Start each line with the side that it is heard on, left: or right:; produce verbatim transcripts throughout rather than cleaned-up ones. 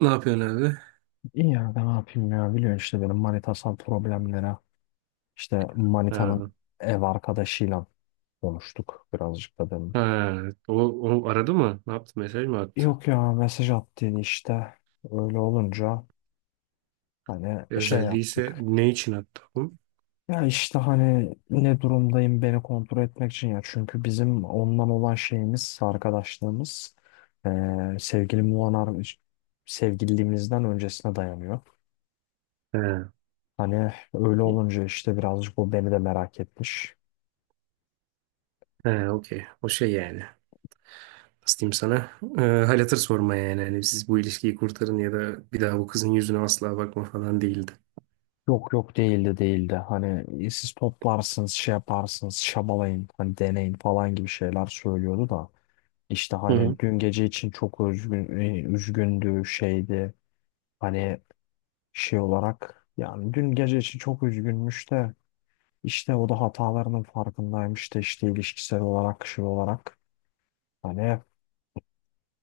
right: Ne yapıyorsun abi?
left: İyi ya, ben ne yapayım ya. Biliyorsun işte benim manitasal problemlere, işte
right: Ha,
left: manitanın ev arkadaşıyla konuştuk birazcık da dedim.
right: ha. O, o aradı mı? Ne yaptı? Mesaj mı attı?
left: Yok ya, mesaj attın işte, öyle olunca hani
right: E,
left: şey
right: Özelliği ise
left: yaptık.
right: ne için attı bu?
left: Ya işte hani ne durumdayım, beni kontrol etmek için ya, çünkü bizim ondan olan şeyimiz, arkadaşlığımız, eee sevgili Muanar, sevgililiğimizden öncesine dayanıyor.
right: Ha.
left: Hani öyle olunca işte birazcık o beni de merak etmiş.
right: Ha, okey. O şey yani. Nasıl diyeyim sana? Ee, hal hatır sorma yani. Hani siz bu ilişkiyi kurtarın ya da bir daha bu kızın yüzüne asla bakma falan değildi.
left: Yok yok, değildi değildi. Hani, e, siz toplarsınız, şey yaparsınız, şabalayın hani, deneyin falan gibi şeyler söylüyordu da. İşte
right: Hı hı.
left: hani dün gece için çok üzgün, e, üzgündü, şeydi. Hani şey olarak yani dün gece için çok üzgünmüş de, işte o da hatalarının farkındaymış da, işte ilişkisel olarak, şey olarak. Hani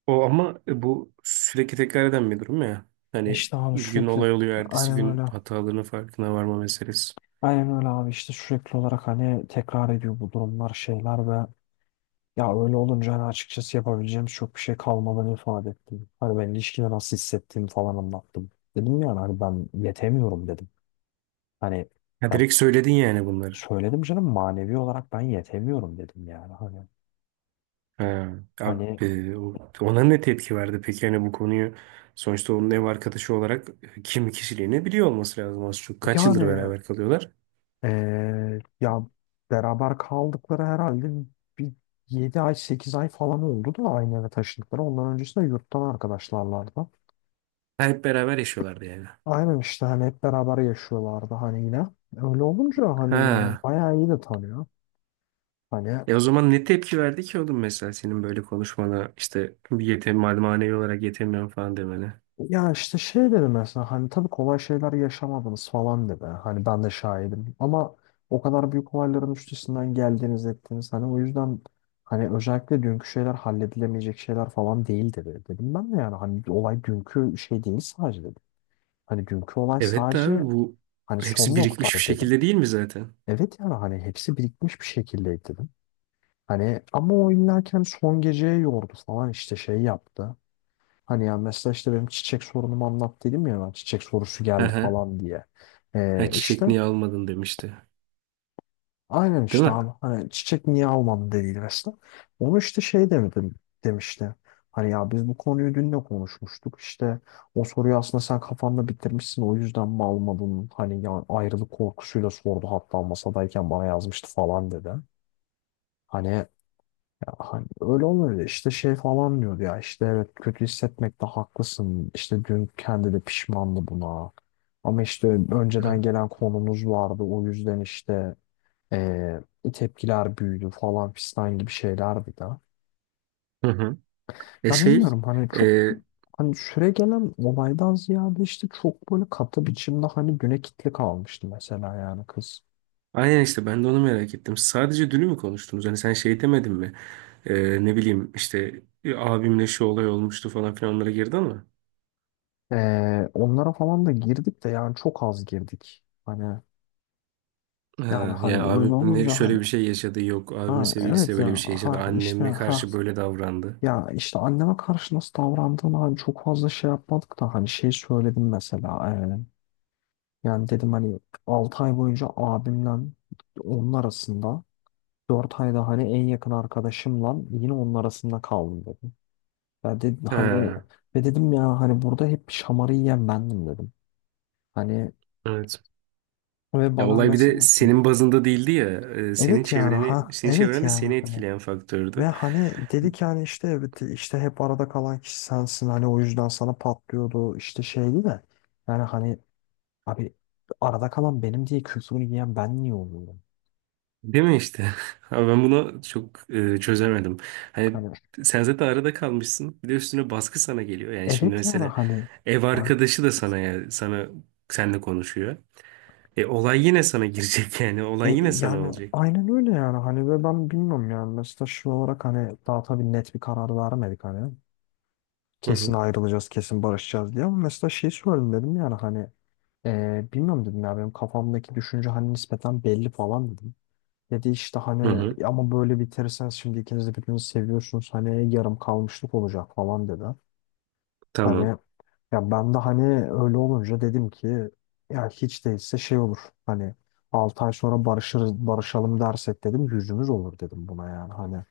right: O ama bu sürekli tekrar eden bir durum ya. Hani
left: işte hani
right: bir gün
left: sürekli,
right: olay oluyor, ertesi
left: aynen
right: gün
left: öyle.
right: hatalarının farkına varma meselesi.
left: Aynen öyle abi, işte sürekli olarak hani tekrar ediyor bu durumlar, şeyler, ve ya öyle olunca hani açıkçası yapabileceğim çok bir şey kalmadığını ifade ettim. Hani ben ilişkide nasıl hissettiğimi falan anlattım. Dedim, yani hani ben yetemiyorum dedim. Hani,
right: Ya
left: ya
right: direkt söyledin yani bunları.
left: söyledim canım, manevi olarak ben yetemiyorum dedim yani. Hani
right: Ha, abi,
left: hani
right: e, o- ona ne tepki verdi peki hani bu konuyu sonuçta onun ev arkadaşı olarak e, kimi kişiliğini biliyor olması lazım az çok. Kaç yıldır
left: yani,
right: beraber kalıyorlar?
left: eee, ya beraber kaldıkları herhalde bir yedi ay sekiz ay falan oldu da aynı eve taşındıkları. Ondan öncesinde yurttan arkadaşlarlardı.
right: Ha, hep beraber yaşıyorlardı yani.
left: Aynen, işte hani hep beraber yaşıyorlardı hani, yine. Öyle olunca hani yani
right: Ha.
left: bayağı iyi de tanıyor. Hani
right: E o zaman ne tepki verdi ki oğlum mesela senin böyle konuşmana işte yetem manevi olarak yetemiyorum falan demene.
left: ya işte şey dedi mesela, hani tabii kolay şeyler yaşamadınız falan dedi. Hani ben de şahidim, ama o kadar büyük olayların üstesinden geldiniz, ettiniz. Hani o yüzden, hani özellikle dünkü şeyler halledilemeyecek şeyler falan değil dedi. Dedim ben de, yani hani olay dünkü şey değil sadece dedim. Hani dünkü olay
right: Evet de abi
left: sadece,
right: bu
left: hani son
right: hepsi birikmiş bir
left: noktaydı dedim.
right: şekilde değil mi zaten?
left: Evet, yani hani hepsi birikmiş bir şekildeydi dedim. Hani ama o illa ki hani son geceye yordu falan, işte şey yaptı. Hani ya mesela, işte benim çiçek sorunumu anlat dedim ya, ben çiçek sorusu
right: Hı
left: geldi
right: hı.
left: falan diye.
right: Ha,
left: Ee,
right: çiçek
left: işte
right: niye almadın demişti.
left: aynen,
right: Değil
left: işte
right: mi?
left: abi hani çiçek niye almadın dediydi mesela. Onu işte şey demedim, demişti. Hani ya biz bu konuyu dün de konuşmuştuk, işte o soruyu aslında sen kafanda bitirmişsin, o yüzden mi almadın? Hani ya ayrılık korkusuyla sordu, hatta masadayken bana yazmıştı falan dedi. Hani Hani öyle olunca işte şey falan diyordu ya, işte evet kötü hissetmekte haklısın, işte dün kendi de pişmandı buna, ama işte önceden
right: Hı
left: gelen konumuz vardı, o yüzden işte eee, tepkiler büyüdü falan fistan gibi şeylerdi de.
right: hı. Hı. E
left: Ya
right: şey,
left: bilmiyorum hani,
right: e,
left: çok hani süre gelen olaydan ziyade, işte çok böyle katı biçimde hani güne kitli kalmıştı mesela yani kız.
right: Aynen işte ben de onu merak ettim. Sadece dünü mü konuştunuz? Hani sen şey demedin mi? Ee, ne bileyim işte "E, abimle şu olay olmuştu falan filan onlara girdi ama.
left: Eee, onlara falan da girdik de, yani çok az girdik. Hani, yani
right: Ha,
left: hani,
right: ya
left: öyle
right: abimle
left: olunca hani,
right: şöyle bir şey yaşadı yok. Abimin
left: ha evet
right: sevgilisiyle böyle bir
left: ya,
right: şey yaşadı.
left: ha işte,
right: Anneme
left: ha
right: karşı böyle davrandı.
left: ya işte anneme karşı nasıl davrandığını hani çok fazla şey yapmadık da, hani şey söyledim mesela, e, yani dedim hani altı ay boyunca abimle onun arasında, dört ayda hani en yakın arkadaşımla yine onun arasında kaldım dedim. Ya dedim hani,
right: Ha,
left: ve dedim ya hani burada hep şamarı yiyen bendim dedim. Hani,
right: evet.
left: ve
right: Ya
left: bana
right: olay bir de
left: mesela,
right: senin bazında değildi ya. Ee, senin
left: evet yani,
right: çevreni,
left: ha
right: senin
left: evet
right: çevren de
left: yani,
right: seni etkileyen
left: ve
right: faktördü.
left: hani dedi ki, hani işte evet, işte hep arada kalan kişi sensin, hani o yüzden sana patlıyordu, işte şeydi de, yani hani abi, arada kalan benim diye küfrünü yiyen ben niye oluyorum?
right: Değil mi işte? Abi ben bunu çok e, çözemedim. Hani
left: Hani
right: sen zaten arada kalmışsın. Bir de üstüne baskı sana geliyor. Yani şimdi
left: evet yani
right: mesela
left: hani,
right: ev
left: yani,
right: arkadaşı da sana ya sana seninle konuşuyor. E olay yine sana girecek yani.
left: e,
right: Olay yine sana
left: yani
right: olacak.
left: aynen öyle yani hani, ve ben bilmiyorum yani, mesela şu olarak hani daha tabii net bir karar vermedik hani,
right: Hı
left: kesin
right: hı.
left: ayrılacağız kesin barışacağız diye, ama mesela şey söyledim, dedim yani hani, e, bilmiyorum dedim ya, benim kafamdaki düşünce hani nispeten belli falan dedim. Dedi işte
right: Hı
left: hani
right: hı.
left: ama, böyle bitirseniz şimdi ikiniz de birbirinizi seviyorsunuz, hani yarım kalmışlık olacak falan dedi. Hani
right: Tamam.
left: ya ben de hani öyle olunca dedim ki, ya hiç değilse şey olur, hani altı ay sonra barışırız, barışalım dersek dedim, yüzümüz olur dedim buna, yani hani,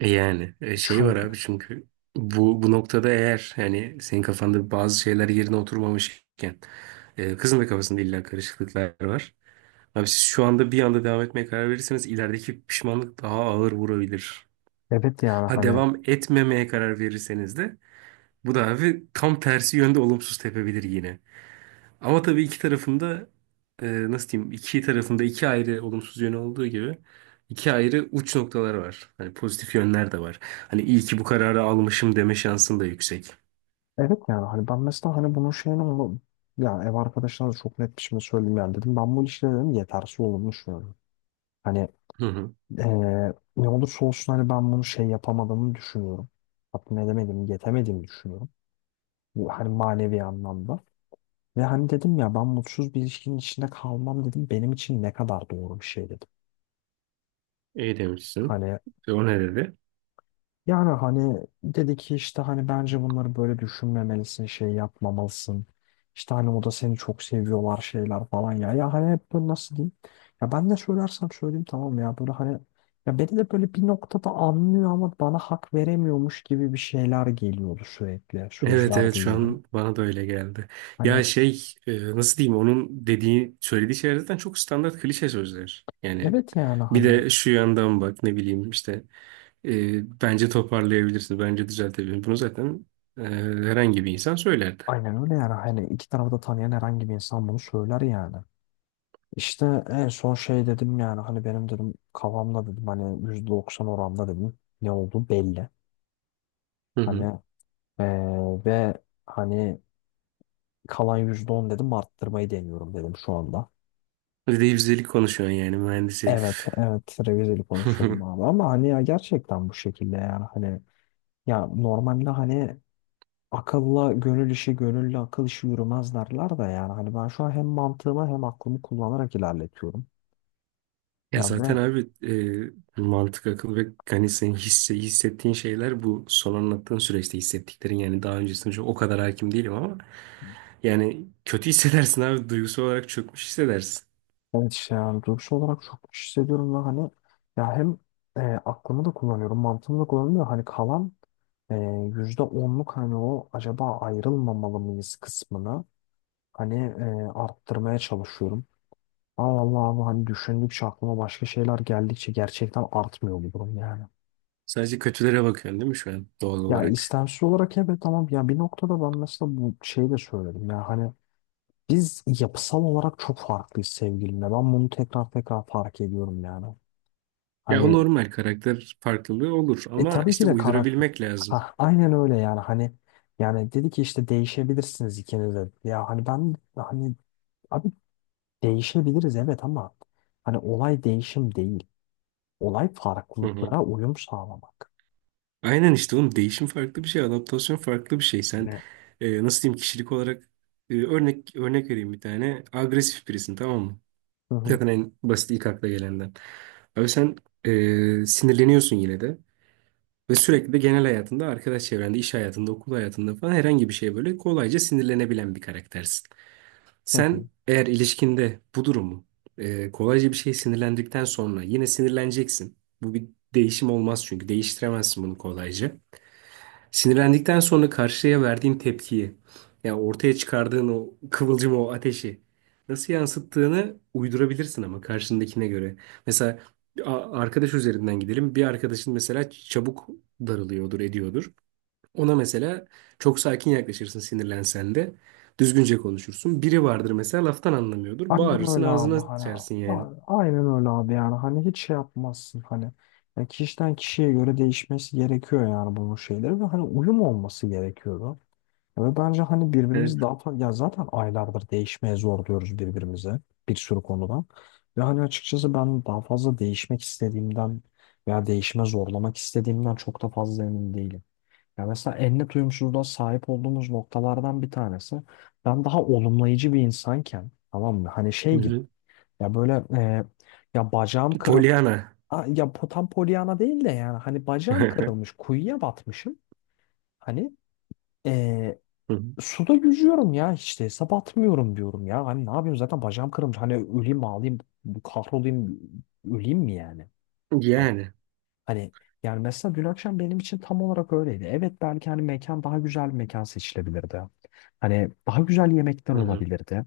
right: E yani e, şey var
left: çünkü
right: abi çünkü bu bu noktada eğer yani senin kafanda bazı şeyler yerine oturmamışken e, kızın da kafasında illa karışıklıklar var. Abi siz şu anda bir anda devam etmeye karar verirseniz ilerideki pişmanlık daha ağır vurabilir.
left: evet yani
right: Ha
left: hani,
right: devam etmemeye karar verirseniz de bu da abi tam tersi yönde olumsuz tepebilir yine. Ama tabii iki tarafında e, nasıl diyeyim iki tarafında iki ayrı olumsuz yönü olduğu gibi iki ayrı uç noktaları var. Hani pozitif yönler de var. Hani iyi ki bu kararı almışım deme şansın da yüksek.
left: evet yani hani ben mesela hani bunun şeyini, onu, yani ev arkadaşlarına da çok net bir şekilde söyleyeyim yani dedim, ben bu ilişkide dedim yetersiz olduğumu düşünüyorum. Hani,
right: Hı hı.
left: Ee, ne olursa olsun hani ben bunu şey yapamadığımı düşünüyorum. Tatmin edemedim, yetemediğimi düşünüyorum. Bu hani manevi anlamda. Ve hani dedim ya, ben mutsuz bir ilişkinin içinde kalmam dedim. Benim için ne kadar doğru bir şey dedim.
right: İyi demişsin.
left: Hani,
right: E, o ne dedi?
left: yani hani dedi ki, işte hani bence bunları böyle düşünmemelisin, şey yapmamalısın. İşte hani o da seni çok seviyorlar, şeyler falan ya. Ya hani hep böyle, nasıl diyeyim? Ya ben ne söylersem söyleyeyim tamam ya. Böyle hani, ya beni de böyle bir noktada anlıyor ama bana hak veremiyormuş gibi bir şeyler geliyordu sürekli.
right: Evet,
left: Sözler
right: evet, şu
left: duyuyordum.
right: an bana da öyle geldi.
left: Hani,
right: Ya şey e, nasıl diyeyim onun dediği söylediği şeyler zaten çok standart klişe sözler. Yani
left: evet yani
right: bir
left: hani,
right: de şu yandan bak ne bileyim işte e, bence toparlayabilirsin bence düzeltebilirsin. Bunu zaten e, herhangi bir insan söylerdi.
left: aynen öyle yani. Hani iki tarafı da tanıyan herhangi bir insan bunu söyler yani. İşte en son şey dedim yani hani, benim dedim kafamda dedim hani yüzde doksan oranda dedim ne oldu belli.
right: Hı
left: Hani,
right: hı.
left: eee, ve hani kalan yüzde on dedim arttırmayı deniyorum dedim şu anda.
right: Bir de yüzdelik konuşuyorsun yani mühendis
left: Evet
right: herif.
left: evet, revizeli konuşuyorum abi, ama hani ya gerçekten bu şekilde yani hani, ya normalde hani akılla gönül işi, gönüllü akıl işi yürümez derler de, yani hani ben şu an hem mantığımı hem aklımı kullanarak ilerletiyorum
right: Ya
left: yani.
right: zaten
left: Ve
right: abi e, mantık, akıl ve hani senin hisse, hissettiğin şeyler bu son anlattığın süreçte hissettiklerin yani daha öncesinde çok o kadar hakim değilim ama yani kötü hissedersin abi. Duygusal olarak çökmüş hissedersin.
left: evet, işte yani duygusal olarak çok hissediyorum, ve hani ya hem e, aklımı da kullanıyorum, mantığımı da kullanıyorum, hani kalan e, yüzde onluk hani o acaba ayrılmamalı mıyız kısmını hani e, arttırmaya çalışıyorum. Ama vallahi abi hani düşündükçe, aklıma başka şeyler geldikçe gerçekten artmıyor bu durum yani.
right: Sadece kötülere bakıyorsun değil mi şu an doğal
left: Ya
right: olarak?
left: istemsiz olarak evet, tamam ya, bir noktada ben mesela bu şeyi de söyledim ya hani, biz yapısal olarak çok farklıyız sevgilimle, ben bunu tekrar tekrar fark ediyorum yani.
right: Ya o
left: Hani,
right: normal karakter farklılığı olur
left: e
right: ama
left: tabii ki
right: işte
left: de karakter.
right: uydurabilmek lazım.
left: Ha, aynen öyle yani hani, yani dedi ki işte değişebilirsiniz ikiniz de. Ya hani ben hani, abi değişebiliriz evet, ama hani olay değişim değil. Olay
right: Hı hı.
left: farklılıklara uyum sağlamak.
right: Aynen işte oğlum değişim farklı bir şey, adaptasyon farklı bir şey. Sen
left: Hani.
right: e, nasıl diyeyim kişilik olarak e, örnek örnek vereyim bir tane. Agresif birisin, tamam mı?
left: Hı hı,
right: Zaten en basit ilk akla gelenden. Abi sen e, sinirleniyorsun yine de. Ve sürekli de genel hayatında, arkadaş çevrende, iş hayatında, okul hayatında falan herhangi bir şeye böyle kolayca sinirlenebilen bir karaktersin.
left: hı hı.
right: Sen eğer ilişkinde bu durumu e, kolayca bir şeye sinirlendikten sonra yine sinirleneceksin. Bu bir değişim olmaz çünkü değiştiremezsin bunu kolayca. Sinirlendikten sonra karşıya verdiğin tepkiyi, yani ortaya çıkardığın o kıvılcım, o ateşi nasıl yansıttığını uydurabilirsin ama karşındakine göre. Mesela a- arkadaş üzerinden gidelim. Bir arkadaşın mesela çabuk darılıyordur, ediyordur. Ona mesela çok sakin yaklaşırsın sinirlensen de. Düzgünce konuşursun. Biri vardır mesela laftan anlamıyordur.
left: Aynen
right: Bağırırsın,
left: öyle
right: ağzına
left: abi hani, a-
right: sıçarsın yani.
left: aynen öyle abi yani hani hiç şey yapmazsın hani, ya kişiden kişiye göre değişmesi gerekiyor yani bunun şeyleri, ve hani uyum olması gerekiyor, ve bence hani
right: Evet.
left: birbirimizi daha fazla, ya zaten aylardır değişmeye zor diyoruz birbirimize bir sürü konuda. Ve hani açıkçası ben daha fazla değişmek istediğimden veya değişime zorlamak istediğimden çok da fazla emin değilim. Ya mesela en net uyumsuzluğa sahip olduğumuz noktalardan bir tanesi, ben daha olumlayıcı bir insanken, tamam mı? Hani
right: Hı
left: şey gibi,
right: hı.
left: ya böyle e, ya, bacağım kırıl
right: Polyana.
left: aa, ya po- tam polyana değil de, yani hani bacağım
right: Hı
left: kırılmış, kuyuya batmışım, hani ee,
right: hı.
left: suda yüzüyorum ya, işte hesap atmıyorum diyorum ya. Hani ne yapayım, zaten bacağım kırılmış. Hani öleyim mi, ağlayayım, kahrolayım, öleyim mi yani? Hani,
right: Yani.
left: hani yani mesela dün akşam benim için tam olarak öyleydi. Evet belki hani mekan, daha güzel bir mekan seçilebilirdi. Hani daha güzel yemekler
right: Hı hı.
left: olabilirdi.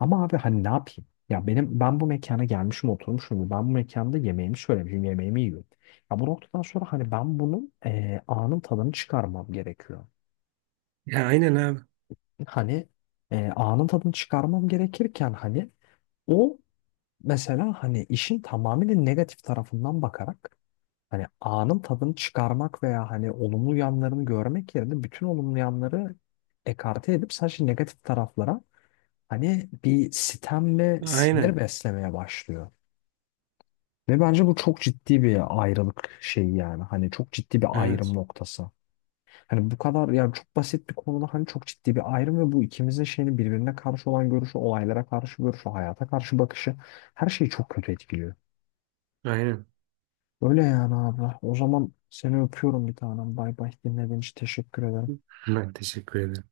left: Ama abi hani ne yapayım? Ya benim, ben bu mekana gelmişim, oturmuşum. Ben bu mekanda yemeğimi söylemişim, yemeğimi yiyorum. Ya bu noktadan sonra hani ben bunun eee anın tadını çıkarmam gerekiyor.
right: Ya aynen abi.
left: Hani e, anın tadını çıkarmam gerekirken, hani o mesela hani işin tamamıyla negatif tarafından bakarak hani anın tadını çıkarmak veya hani olumlu yanlarını görmek yerine, bütün olumlu yanları ekarte edip sadece negatif taraflara hani bir sitem ve sinir
right: Aynen.
left: beslemeye başlıyor. Ve bence bu çok ciddi bir ayrılık şeyi yani. Hani çok ciddi bir ayrım
right: Evet.
left: noktası. Hani bu kadar yani, çok basit bir konuda hani çok ciddi bir ayrım, ve bu ikimizin şeyini, birbirine karşı olan görüşü, olaylara karşı görüşü, hayata karşı bakışı, her şeyi çok kötü etkiliyor.
right: Aynen.
left: Öyle yani abla. O zaman seni öpüyorum bir tanem. Bay bay. Dinlediğin için teşekkür ederim.
right: Ben teşekkür ederim.